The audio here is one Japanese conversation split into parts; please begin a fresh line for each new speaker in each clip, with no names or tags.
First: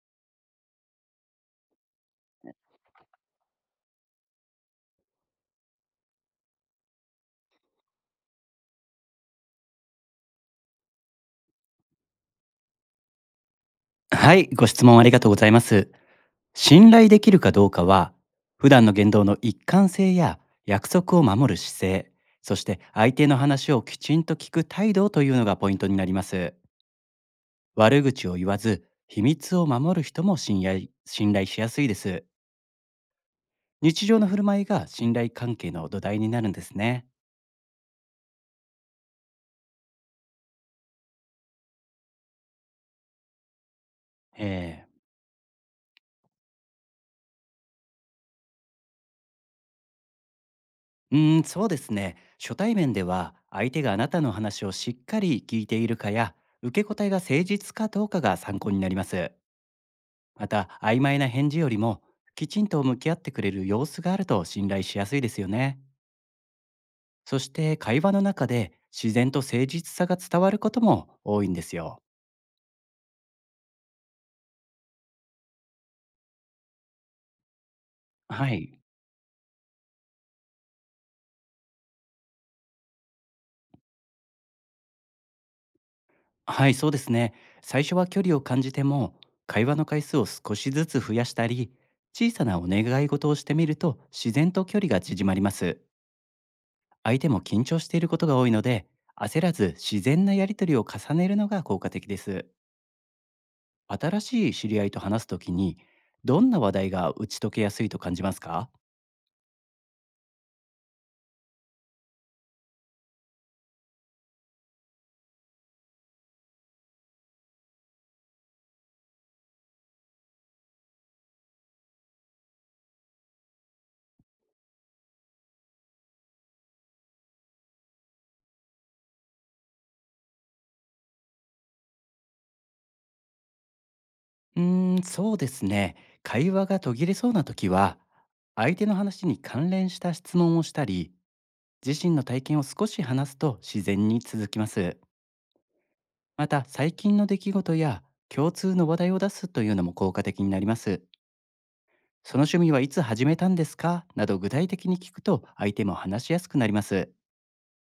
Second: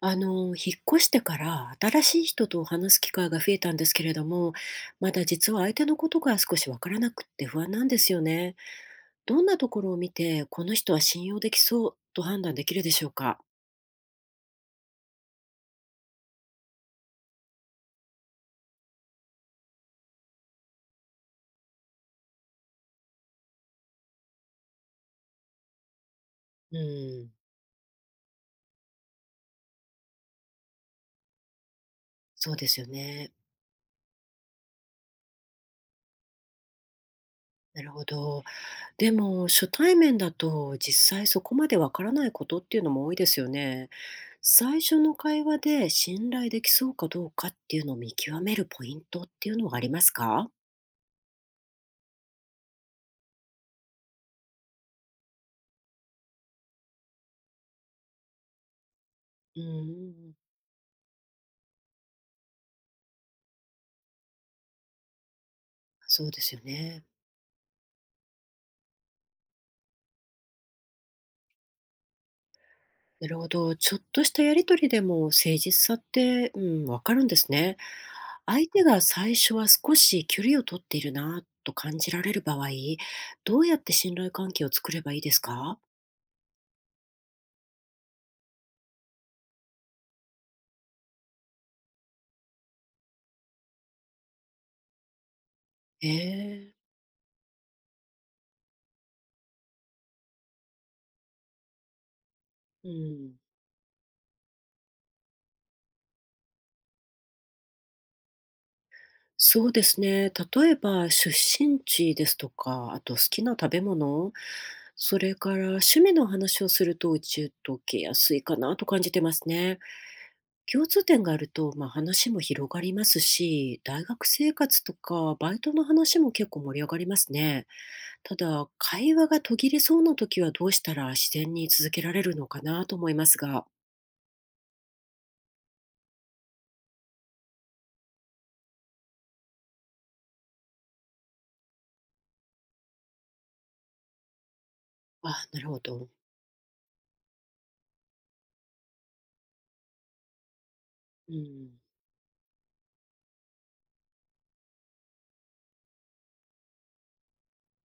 引っ越してから新しい人と話す機会が増えたんですけれども、まだ実は相手のことが少しわからなくって不安なんですよね。どんなところを見て、この人は信用できそうと判断できるでしょうか？
はい、ご質問ありがとうございます。信頼できるかどうかは、普段の言動の一貫性や約束を守る姿勢、そして相手の話をきちんと聞く態度というのがポイントになります。
うん、
悪口を言わず、秘密を守る人も信頼しやすいです。
そうですよね。
日常の振る舞いが信頼関係の土台になるんですね。
なるほど。でも、初対面だと実際そこまでわからないことっていうのも多いですよね。
え
最
え。
初の会話で信頼できそうかどうかっていうのを見極めるポイントっていうのはありますか？
うーん、そうですね。初対面では相手があなたの話をしっかり聞いているかや受け答えが誠実かどうかが参考になります。
うん。
また、曖昧な返事よりもきちんと向き合ってくれる様子があると信頼しやすいですよね。
そうですよね。
そして、会話の中で自然と誠実さが伝わることも多いんですよ。
なるほど。ちょっとしたやり取りでも誠実さって、うん、わかるんですね。
は
相
い。
手が最初は少し距離を取っているなと感じられる場合、どうやって信頼関係を作ればいいですか？
はい、そうですね。最初は距離を感じても、会話の回数を少しずつ増やしたり、小さなお願い事をしてみると自然と距離が縮まります。
ええ。
相手も緊張していることが多いので、焦らず自然なやり取りを重ねるのが効果的です。
うん。
新しい知り合いと話すときに、どんな話題が打ち解けやすいと感じますか？
そうですね。例えば出身地ですとか、あと好きな食べ物、それから趣味の話をすると打ち解けやすいかなと感じてますね。共通点があると、まあ、話も広がりますし、大学生活とかバイトの話も結構盛り上がりますね。ただ、会話が途切れそうな時はどうしたら自然に続けられるのかなと思いますが。
うーん、そうですね。会話が途切れそうなときは、相手の話に関連した質問をしたり、自身の体験を少し話すと自然に続きます。
あ、なるほど。
また、最近の出来事や共通の話題を出すというのも効果的になります。
うん。
その趣味はいつ始めたんですかなど、具体的に聞くと相手も話しやすくなります。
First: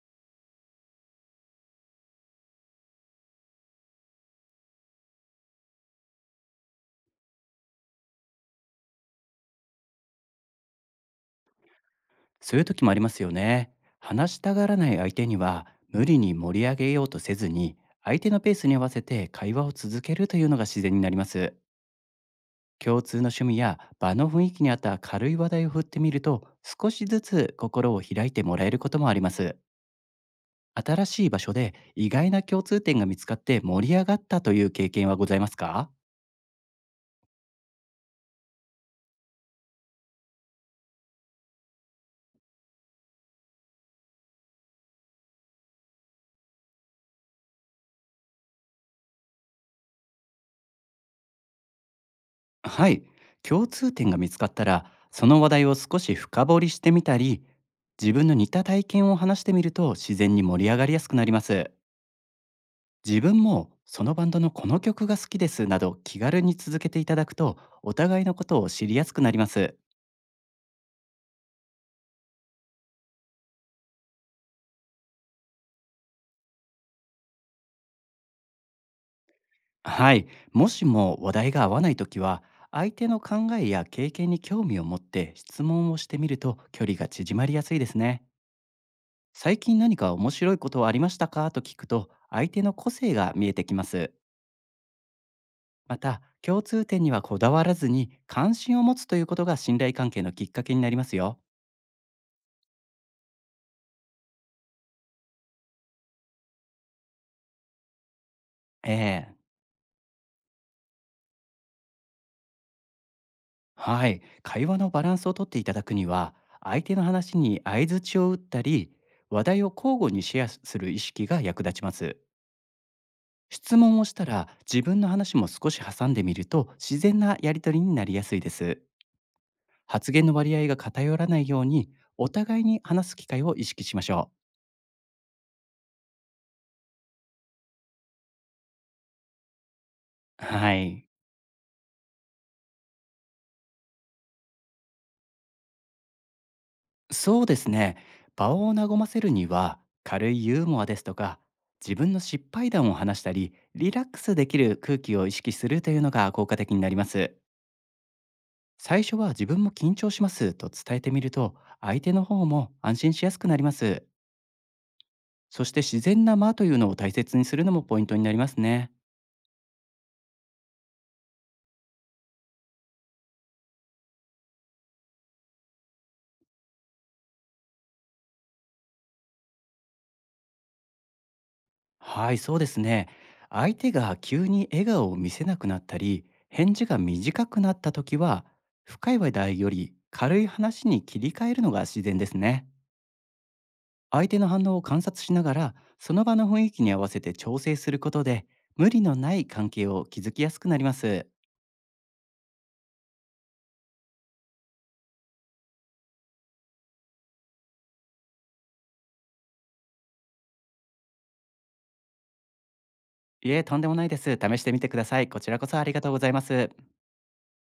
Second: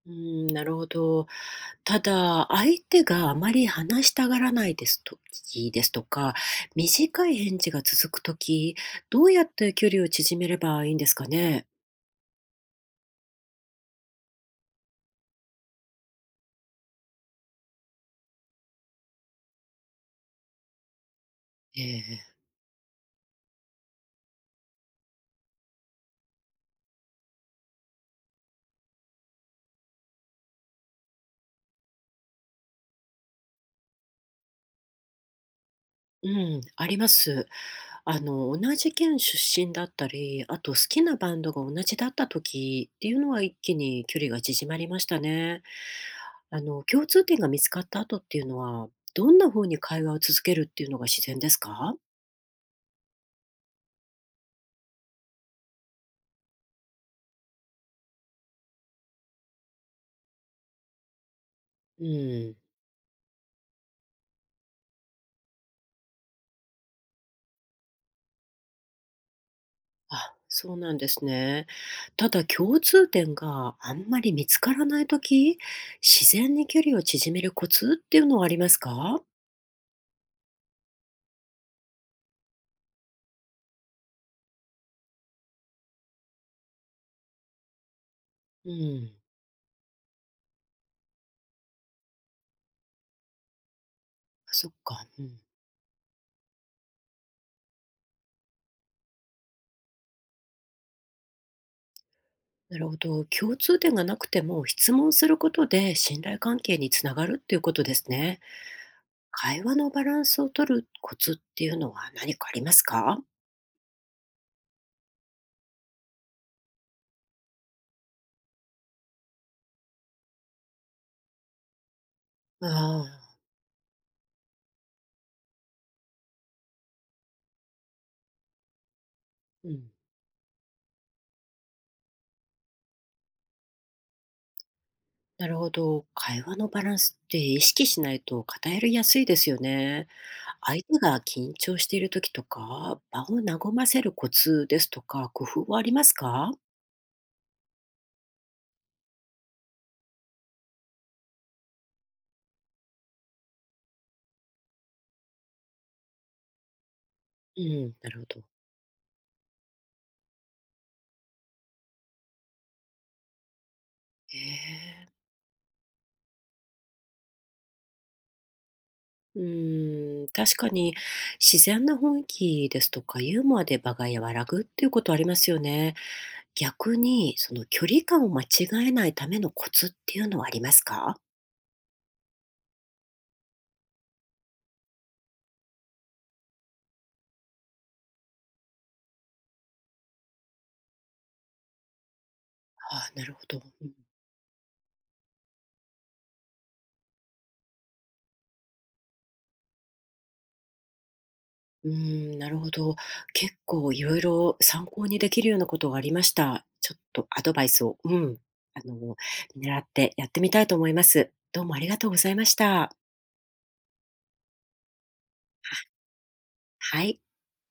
うん、なるほど。ただ、相手があまり話したがらないですときですとか、短い返事が続くとき、どうやって距離を縮めればいいんですかね。
そういう時もありますよね。話したがらない相手には無理に盛り上げようとせずに、相手のペースに合わせて会話を続けるというのが自然になります。
ええ。
共通の趣味や場の雰囲気に合った軽い話題を振ってみると、少しずつ心を開いてもらえることもあります。新しい場所で意外な共通点が見つかって盛り上がったという経験はございますか？
うん、あります。同じ県出身だったり、あと好きなバンドが同じだった時っていうのは一気に距離が縮まりましたね。共通点が見つかった後っていうのは、どんな風に会話を続けるっていうのが自然ですか？
はい、共通点が見つかったら、その話題を少し深掘りしてみたり、自分の似た体験を話してみると自然に盛り上がりやすくなります。
うん。
自分もそのバンドのこの曲が好きですなど、気軽に続けていただくとお互いのことを知りやすくなります。
あ、そうなんですね。ただ共通点があんまり見つからない時、自然に距離を縮めるコツっていうのはありますか？
はい、もしも話題が合わないときは、相手の考えや経験に興味を持って質問をしてみると距離が縮まりやすいですね。
うん。
最近何か面白いことはありましたかと聞くと、相手の個性が見えてきます。
そっか。うん。
また、共通点にはこだわらずに関心を持つということが信頼関係のきっかけになりますよ。
なるほど。共通点がなくても質問することで信頼関係につながるっていうことですね。
ええ。
会話のバランスを取るコツっていうのは何かありますか？
はい、会話のバランスをとっていただくには、相手の話に相槌を打ったり、話題を交互にシェアする意識が役立ちます。
ああ、
質問をしたら自分の話も少し挟んでみると、自然なやり取りになりやすいです。
うん。
発言の割合が偏らないように、お互いに話す機会を意識しましょ
なるほど。会話のバランスって意識しないと偏りやすいですよね。
う。は
相手
い、
が緊張している時とか、場を和ませるコツですとか、工夫はありますか？
そうですね。場を和ませるには、軽いユーモアですとか、自分の失敗談を話したり、リラックスできる空気を意識するというのが効果的になります。
うん、なるほど。
最初は自分も緊張しますと伝えてみると、相手の方も安心しやすくなります。
へえ。
そして、自然な間というのを大切にするのもポイントになりますね。
うーん、確かに自然な雰囲気ですとかユーモアで場が和らぐっていうことありますよね。逆にその距離感を間違えないためのコツっていうのはありますか？
はい、そうですね。相手が急に笑顔を見せなくなったり、返事が短くなった時は、深い話題より軽い話に切り替えるのが自然ですね。
ああ、なるほど。
相手の反応を観察しながら、その場の雰囲気に合わせて調整することで、無理のない関係を築きやすくなります。
うん、うーん、なるほど。結構いろいろ参考にできるようなことがありました。ちょっとアドバイスを、うん、あの、狙ってやってみたいと思います。どうもありがとうございました。あ、
いえ、とんでもないです。試してみてください。こちらこそありがとうございます。
はい。